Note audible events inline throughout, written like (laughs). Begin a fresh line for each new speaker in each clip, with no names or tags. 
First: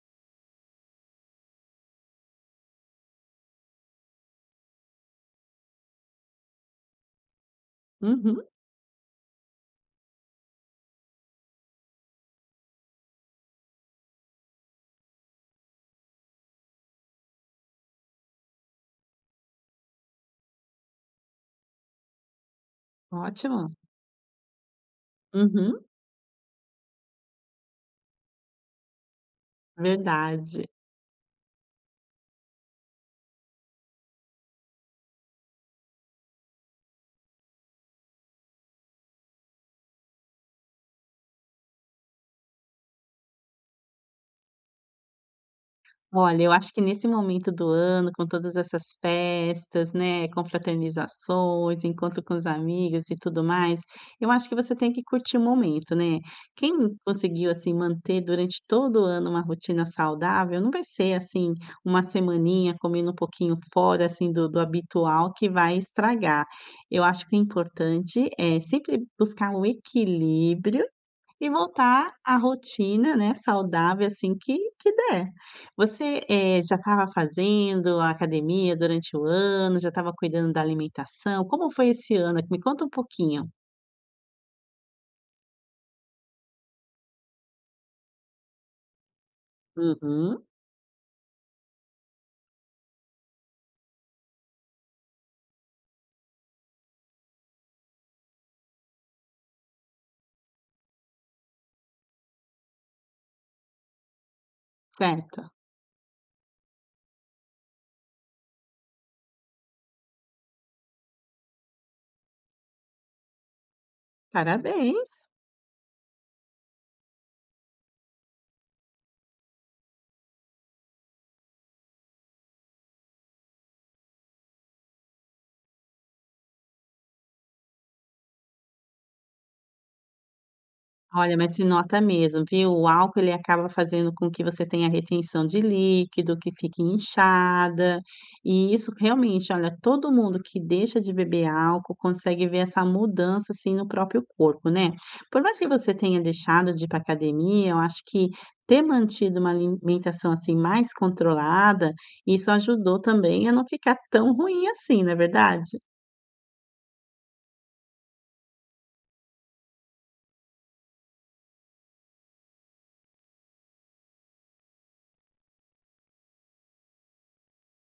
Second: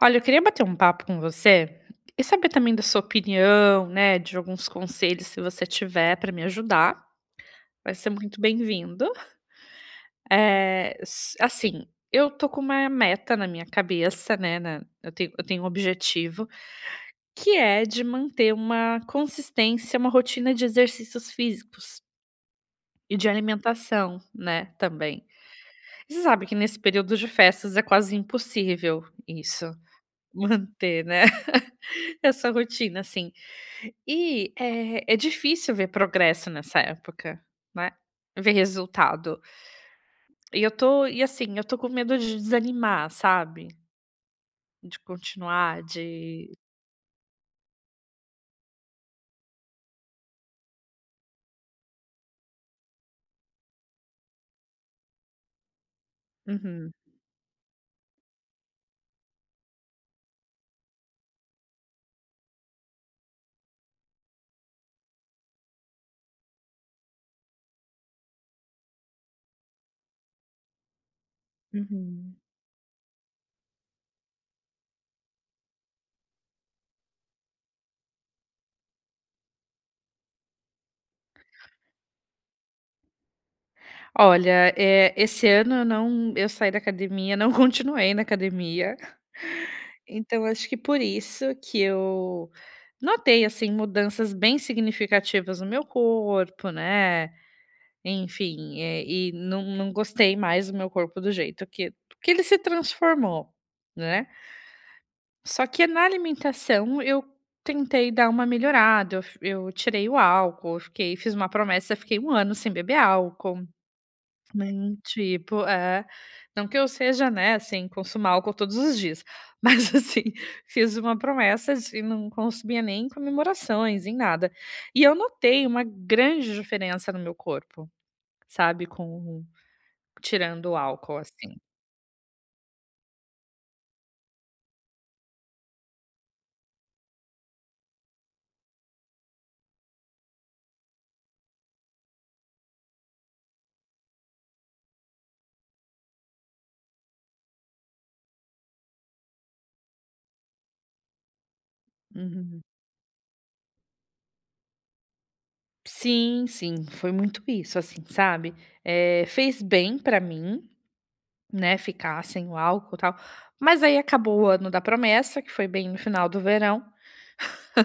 Olha, eu queria bater um papo com você e saber também da sua opinião, né, de alguns conselhos, se você tiver para me ajudar, vai ser
Uhum,
muito bem-vindo. Eh, s assim, eu tô com uma meta na minha cabeça, né, na eu tenho um objetivo, que é de manter uma consistência, uma rotina de exercícios físicos e de
ótimo.
alimentação, né, também.
Uhum,
E você sabe que nesse período de festas é quase impossível isso, (laughs)
verdade.
manter, né. (laughs) Essa rotina, assim. E, é difícil ver progresso nessa época, né, ver resultado. E assim, eu tô com medo de desanimar, sabe, de continuar,
Olha, eu
de
acho que nesse momento do ano, com todas essas festas, né, confraternizações, encontro com os amigos e tudo mais, eu acho que você tem que curtir o momento, né. Quem
uhum,
conseguiu, assim, manter durante todo o ano uma rotina saudável, não vai ser, assim, uma semaninha comendo um pouquinho fora, assim, do habitual que vai estragar. Eu acho que o importante é sempre buscar o equilíbrio e voltar à
uhum.
rotina, né, saudável, assim, que der. Você, já estava fazendo a academia durante o ano, já estava cuidando da alimentação, como foi esse ano? Me conta um pouquinho.
Olha, esse ano eu saí da academia, não, (laughs) continuei na academia,
Uhum,
então acho que por isso que eu notei, assim, mudanças bem significativas no meu corpo, né. Enfim, e não gostei mais do meu corpo do jeito que ele se transformou, né.
certo.
Só que na alimentação eu tentei dar uma melhorada, eu tirei o álcool, eu fiquei fiz uma promessa, fiquei um ano sem beber álcool, nem
Parabéns.
tipo é, não que eu seja, né, assim, consumar álcool todos os dias, mas (laughs) assim, fiz uma promessa de não consumia nem em comemorações, em nada. E eu notei uma grande diferença no meu corpo, sabe, com tirando o álcool,
Olha, mas
assim.
se nota mesmo, viu? O álcool ele acaba fazendo com que você tenha retenção de líquido, que fique inchada, e isso realmente, olha, todo mundo que deixa de beber álcool consegue ver essa mudança assim no próprio corpo, né? Por mais que você tenha deixado de ir para academia, eu acho que ter mantido uma alimentação assim mais controlada, isso
Uhum.
ajudou também a não ficar tão ruim assim, não é verdade?
Sim, sim, foi muito isso, assim, sabe. Fez bem pra mim, né, ficar sem o álcool, e tal, mas aí acabou o ano da promessa, que foi bem no final do verão,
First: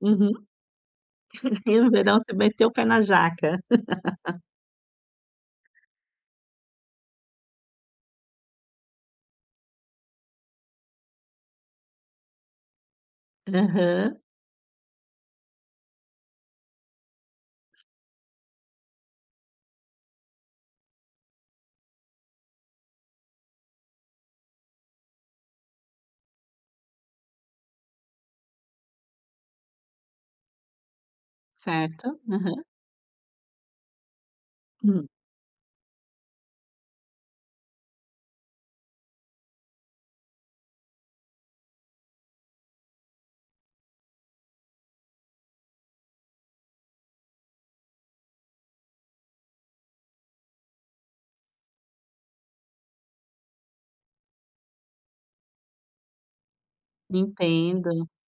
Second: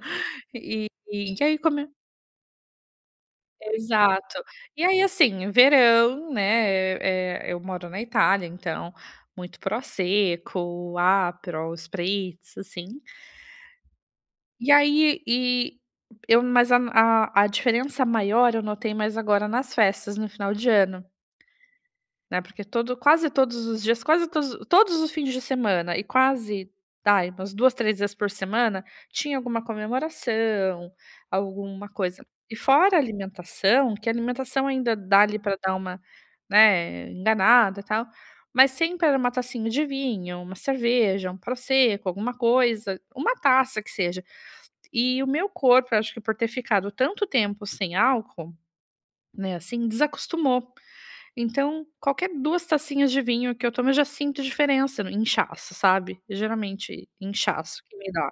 Uhum.
e aí
(laughs) E no
come
verão você meteu o pé na jaca.
exato. E aí, assim, verão, né, eu moro na Itália, então muito prosecco, aperol, spritz, assim.
Aham.
E aí e eu mas a diferença maior eu notei mais agora nas festas no final de ano, né, porque todo quase todos os dias, quase todos os fins de semana e quase, ai, umas duas, 3 vezes por semana, tinha alguma comemoração, alguma
Certo.
coisa. E
Aham.
fora a alimentação, que a alimentação ainda
Hum,
dá ali para dar uma, né, enganada, e tal, mas sempre era uma tacinha de vinho, uma cerveja, um prosecco, alguma coisa, uma taça que seja. E o meu corpo, eu acho que por ter ficado tanto tempo sem álcool, né, assim, desacostumou. Então, qualquer 2 tacinhas de vinho que eu tomo, eu já sinto diferença no inchaço, sabe. Geralmente inchaço
entendo.
que me dá.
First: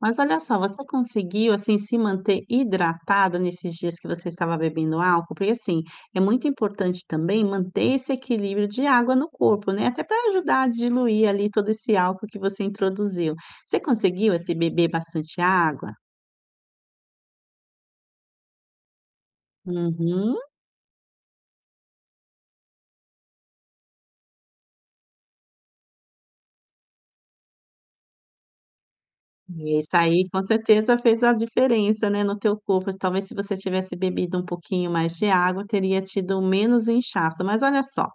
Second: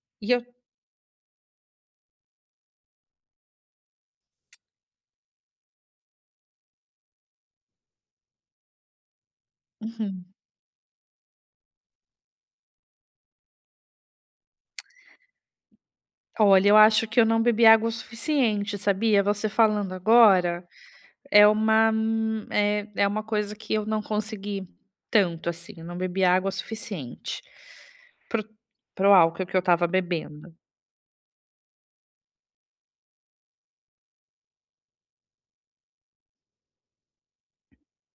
Mas
E
olha
eu
só, você conseguiu, assim, se manter hidratada nesses dias que você estava bebendo álcool? Porque, assim, é muito importante também manter esse equilíbrio de água no corpo, né, até
uhum.
para ajudar a diluir ali todo esse álcool que você introduziu. Você conseguiu, assim, beber bastante água?
Olha, eu acho que eu não bebi água o suficiente, sabia. Você falando
Uhum.
agora, é uma é uma coisa que eu não consegui tanto, assim, eu não bebi água o suficiente para o álcool que eu
E
estava
isso aí com
bebendo.
certeza fez a diferença, né, no teu corpo. Talvez se você tivesse bebido um pouquinho mais de água, teria tido menos inchaço. Mas olha só,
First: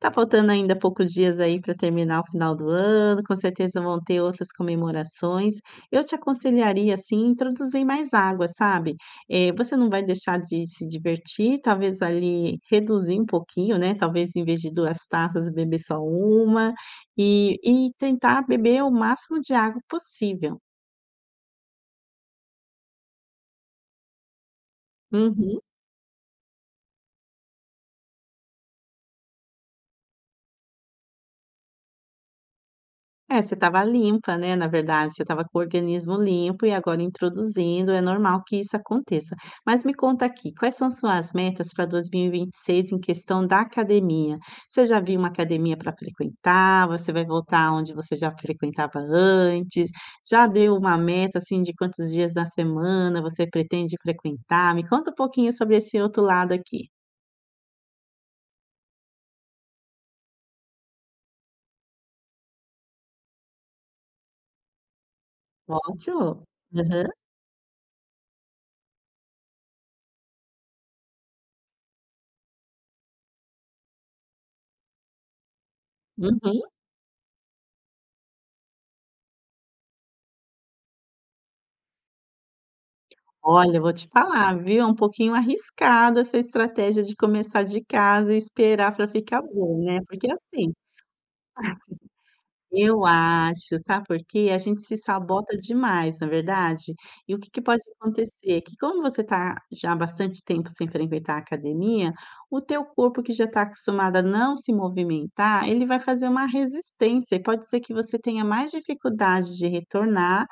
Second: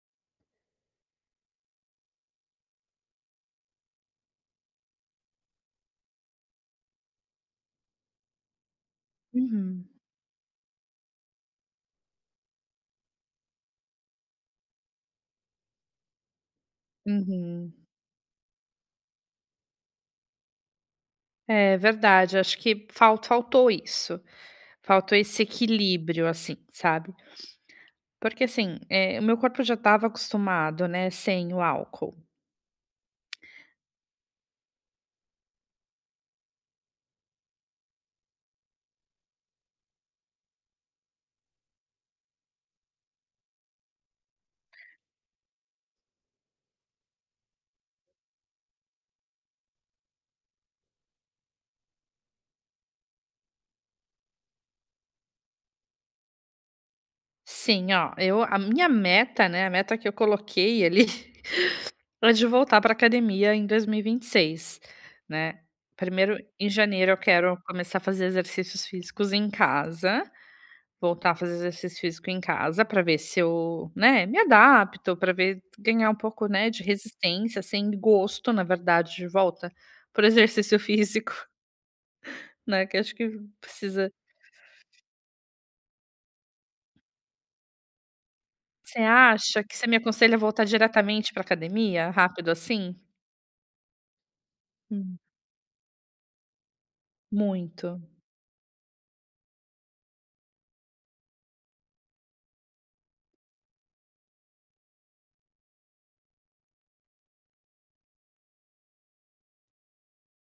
tá faltando ainda poucos dias aí para terminar o final do ano, com certeza vão ter outras comemorações. Eu te aconselharia, assim, introduzir mais água, sabe? Você
Uhum,
não vai deixar de se divertir, talvez ali reduzir um pouquinho, né? Talvez em vez de 2 taças, beber só uma e
uhum.
e tentar beber o máximo de água possível.
É verdade, acho que falta faltou isso, faltou esse
Uhum.
equilíbrio, assim, sabe. Porque assim, o meu corpo já estava acostumado, né, sem o álcool.
É, você estava limpa, né, na verdade, você estava com o organismo limpo e agora introduzindo, é normal que isso aconteça. Mas me conta aqui, quais são suas metas para 2026 em questão da academia? Você já viu uma academia para frequentar? Você vai voltar onde você já frequentava antes? Já deu uma meta, assim, de quantos dias da semana você pretende frequentar? Me conta um pouquinho sobre esse outro lado aqui.
Sim, ó, eu a minha meta, né, a meta que eu coloquei ali (laughs) é de voltar para academia em dois mil e vinte e seis, né. Primeiro
Ótimo.
em
Aham.
janeiro eu quero começar a fazer exercícios físicos em casa. Voltar a fazer exercício físico em casa para ver se eu, né, me adapto, para ver ganhar um pouco,
Uhum.
né, de resistência, sem gosto, na verdade, de volta por exercício físico, (laughs) né, que acho que
Olha, eu vou te
precisa.
falar, viu, é um pouquinho arriscado essa estratégia de começar de casa e esperar
Você
para ficar
acha que
bom,
você me
né, porque
aconselha a voltar
assim
diretamente para academia, rápido assim?
eu acho, sabe por quê? A gente se
Hum,
sabota demais, na verdade? E o que que pode
muito.
acontecer? Que como você está já há bastante tempo sem frequentar a academia, o teu corpo que já está acostumado a não se movimentar, ele vai fazer uma resistência e pode ser que você tenha mais dificuldade de retornar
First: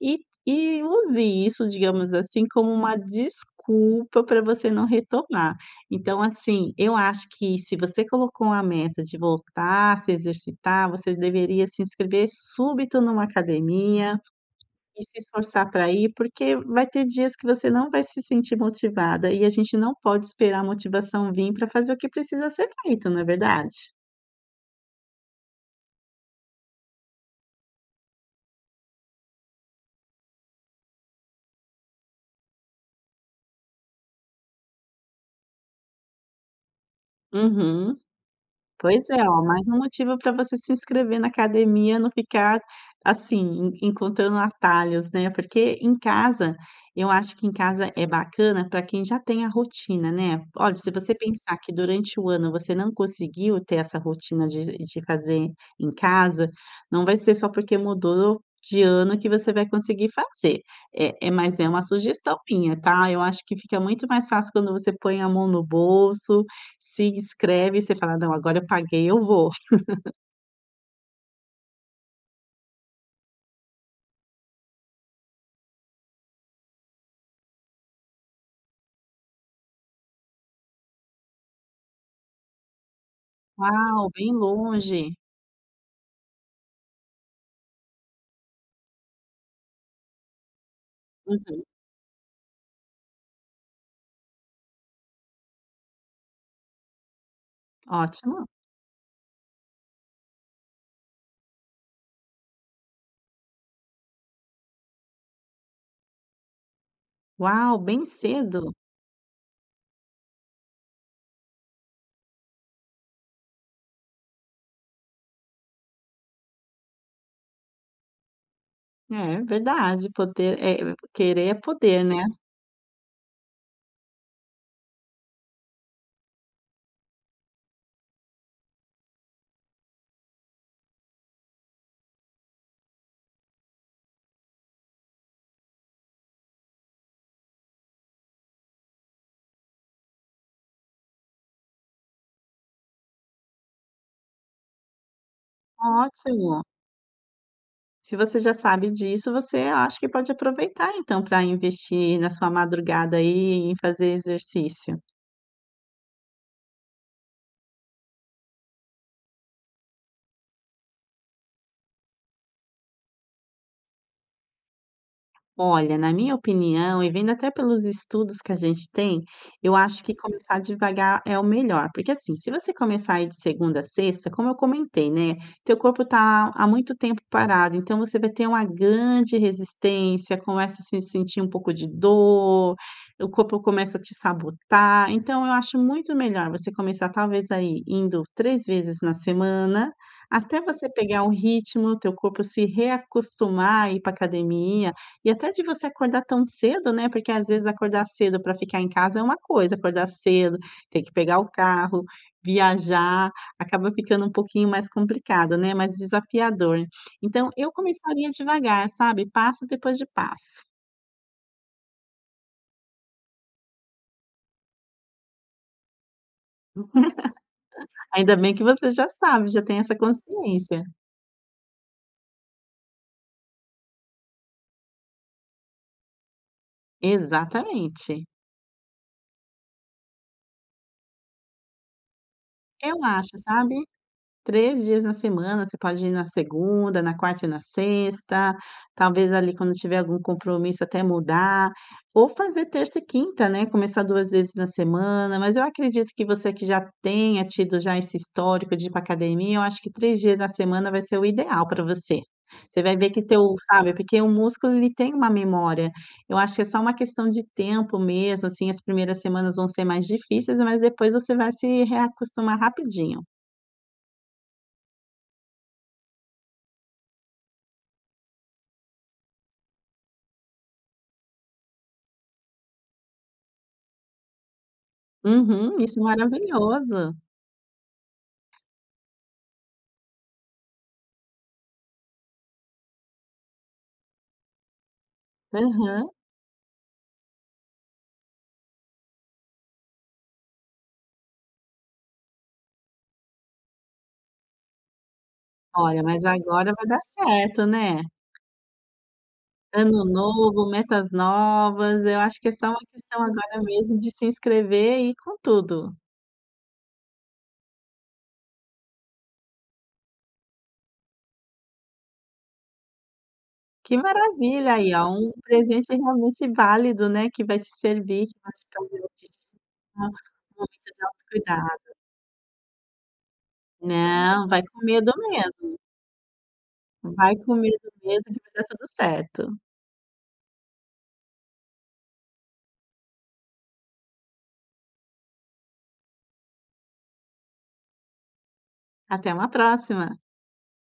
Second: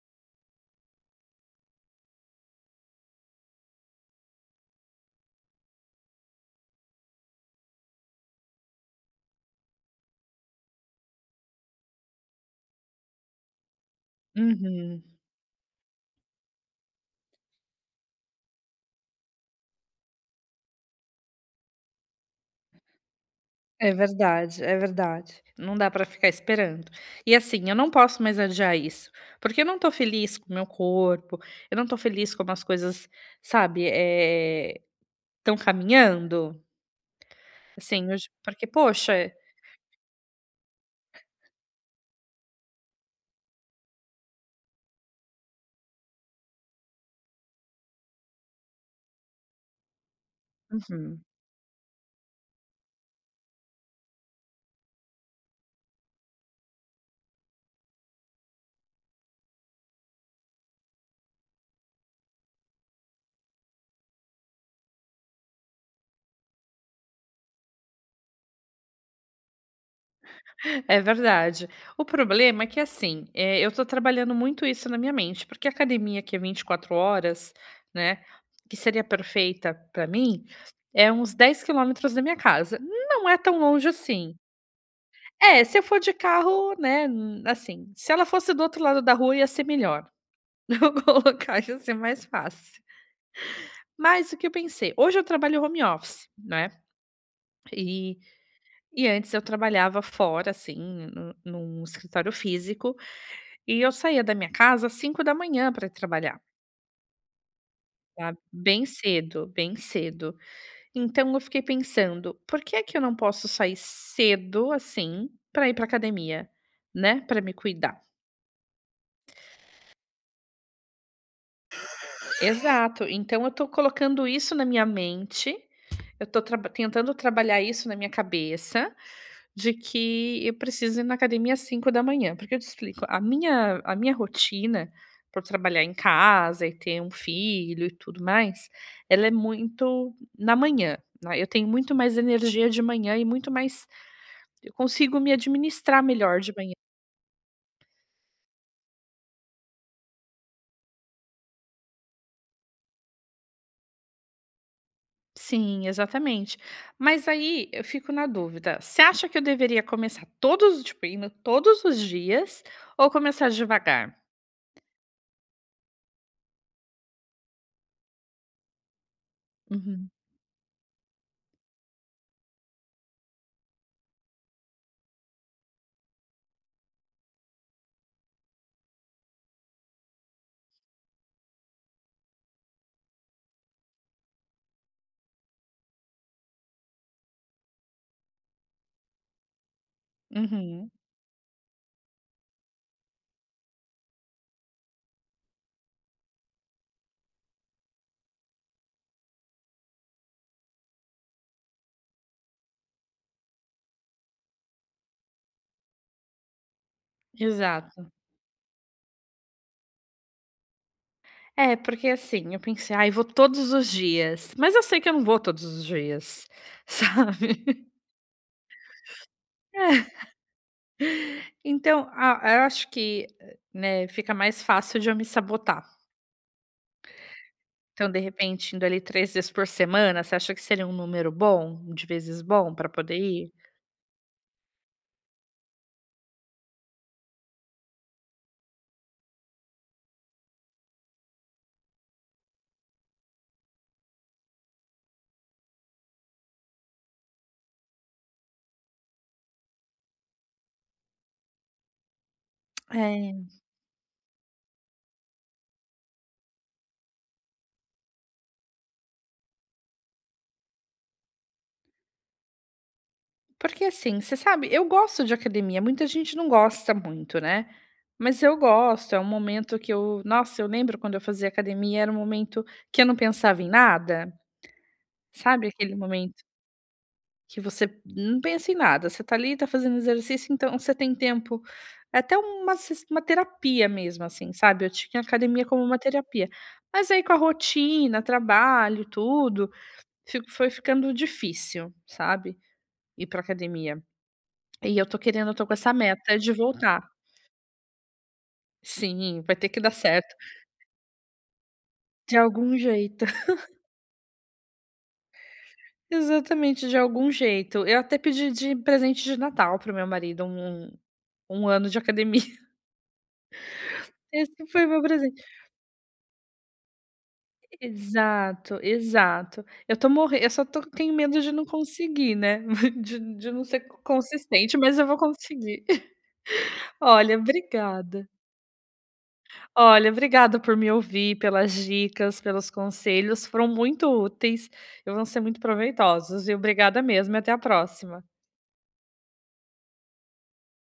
e e use isso, digamos assim, como uma desculpa para você não retornar. Então, assim, eu acho que se você colocou a meta de voltar a se exercitar, você deveria se inscrever súbito numa academia
Uhum.
e se esforçar para ir, porque vai ter dias que você não vai se sentir motivada e a gente não pode esperar a motivação vir para fazer o que precisa ser feito, não é verdade?
É verdade, é verdade. Não dá para ficar esperando. E assim, eu não posso mais adiar isso, porque eu não tô feliz com o meu corpo, eu não tô feliz como as coisas, sabe, estão caminhando.
Uhum.
Assim, hoje, porque,
Pois
poxa.
é, ó, mais um motivo para você se inscrever na academia, não ficar assim, en encontrando atalhos, né, porque em casa, eu acho que em casa é bacana para quem já tem a rotina, né. Olha, se você
Uhum.
pensar que durante o ano você não conseguiu ter essa rotina de fazer em casa, não vai ser só porque mudou de ano que você vai conseguir fazer. É mas é uma sugestão minha, tá. Eu acho que fica muito mais fácil quando você põe a mão no bolso, se inscreve, você fala: "Não, agora eu paguei, eu vou".
É verdade. O problema é que assim, eu tô trabalhando muito isso na minha mente, porque a academia, que é 24 horas, né, que seria perfeita para mim, é uns 10 quilômetros da minha casa. Não é tão longe
Uau, bem
assim.
longe.
É, se eu for de carro, né, assim, se ela fosse do outro lado da rua ia ser melhor, (laughs) eu
Uhum,
colocar ia ser mais fácil. Mas o que eu pensei, hoje eu trabalho home office, né, e
ótimo.
e antes eu trabalhava fora, assim, no num escritório físico, e eu saía da minha casa às 5h pra ir trabalhar,
Uau, bem
sabe,
cedo.
bem cedo, bem cedo. Então eu fiquei pensando: "Por que é que eu não posso sair cedo, assim, para ir para academia, né, para me cuidar?"
É verdade, poder é querer é poder, né.
Exato. Então eu estou colocando isso na minha mente, eu estou tentando trabalhar isso na minha cabeça, de que eu preciso ir na academia às 5 da manhã. Porque eu te explico, a minha rotina, por trabalhar em casa e ter um filho e tudo mais, ela é muito na manhã, né, eu tenho muito mais energia de manhã e muito mais eu consigo me administrar melhor de
Ótimo.
manhã.
Se você já sabe disso, você acho que pode aproveitar então para investir na sua madrugada aí em fazer exercício.
Sim, exatamente. Mas aí eu fico na dúvida, você acha que eu deveria começar tipo, indo todos os dias ou começar devagar?
Olha, na minha opinião, e vendo até pelos estudos que a gente tem, eu acho
Uhum.
que começar devagar é o melhor, porque assim, se você começar aí de segunda a sexta, como eu comentei, né, teu corpo tá há muito tempo parado, então você vai ter uma grande resistência, começa a se sentir um pouco de dor, o corpo começa a te sabotar. Então, eu acho muito melhor você começar talvez aí indo 3 vezes na semana, até você
Uhum,
pegar o ritmo, teu corpo se reacostumar a ir para academia. E até de você acordar tão cedo, né, porque às vezes acordar cedo para ficar em casa é uma coisa, acordar cedo, ter que pegar o carro, viajar, acaba ficando um pouquinho mais complicado, né, mais desafiador. Então eu
exato.
começaria devagar, sabe, passo depois de passo.
É, porque assim, eu pensei: "Ai, vou todos os dias", mas eu sei que eu não vou todos os dias, (laughs) sabe.
Ainda bem que você já sabe, já tem essa
É,
consciência.
então a eu acho que, né, fica mais fácil de eu me sabotar. Então, de
Exatamente.
repente, indo ali 3 vezes por semana, você acha que seria um número bom, de vezes bom para
Eu
poder
acho,
ir?
sabe? 3 dias na semana, você pode ir na segunda, na quarta e na sexta, talvez ali quando tiver algum compromisso até mudar, ou fazer terça e quinta, né, começar 2 vezes na semana, mas eu acredito que você que já tenha tido já esse histórico de ir para academia, eu acho que 3 dias na semana vai ser o ideal para você. Você vai ver que
É.
teu sabe, porque o músculo ele tem uma memória, eu acho que é só uma questão de tempo mesmo, assim, as primeiras semanas vão ser mais difíceis, mas depois você vai se reacostumar rapidinho.
Porque assim, você sabe, eu gosto de academia, muita gente não gosta muito, né, mas eu gosto, é um momento que eu nossa, eu lembro quando eu fazia academia, era um momento que eu não pensava em nada, sabe
Uhum,
aquele
isso é
momento
maravilhoso.
que você não pensa em nada, você tá ali, está fazendo exercício, então você tem tempo, é até uma terapia mesmo, assim, sabe, eu tinha a academia como uma
Aham.
terapia. Mas aí com a rotina, trabalho, tudo, fi foi ficando difícil, sabe, ir pra academia. E eu tô com essa
Olha, mas
meta de
agora vai dar
voltar.
certo, né.
Sim, vai ter que dar
Ano
certo.
novo, metas novas, eu
De
acho que é só
algum
uma questão
jeito. (laughs)
agora mesmo de se inscrever e ir com tudo.
Exatamente, de algum jeito. Eu até pedi de presente de Natal para o meu marido um ano de academia. (laughs)
Que
Esse
maravilha
foi
aí,
meu
ó, um
presente.
presente realmente válido, né, que vai te servir, que vai te
Exato,
trazer autoestima,
exato. Eu tô morrendo, eu
um
só tô
momento de
tenho medo de não
autocuidado.
conseguir, né, (laughs) de não ser
Não, vai
consistente,
com
mas eu
medo
vou
mesmo,
conseguir. (laughs)
vai
Olha,
com medo mesmo
obrigada.
que vai dar tudo certo.
Olha, obrigada por me ouvir, pelas dicas, pelos conselhos, foram muito úteis e vão ser muito proveitosos, e obrigada mesmo e até a próxima.
Até uma próxima.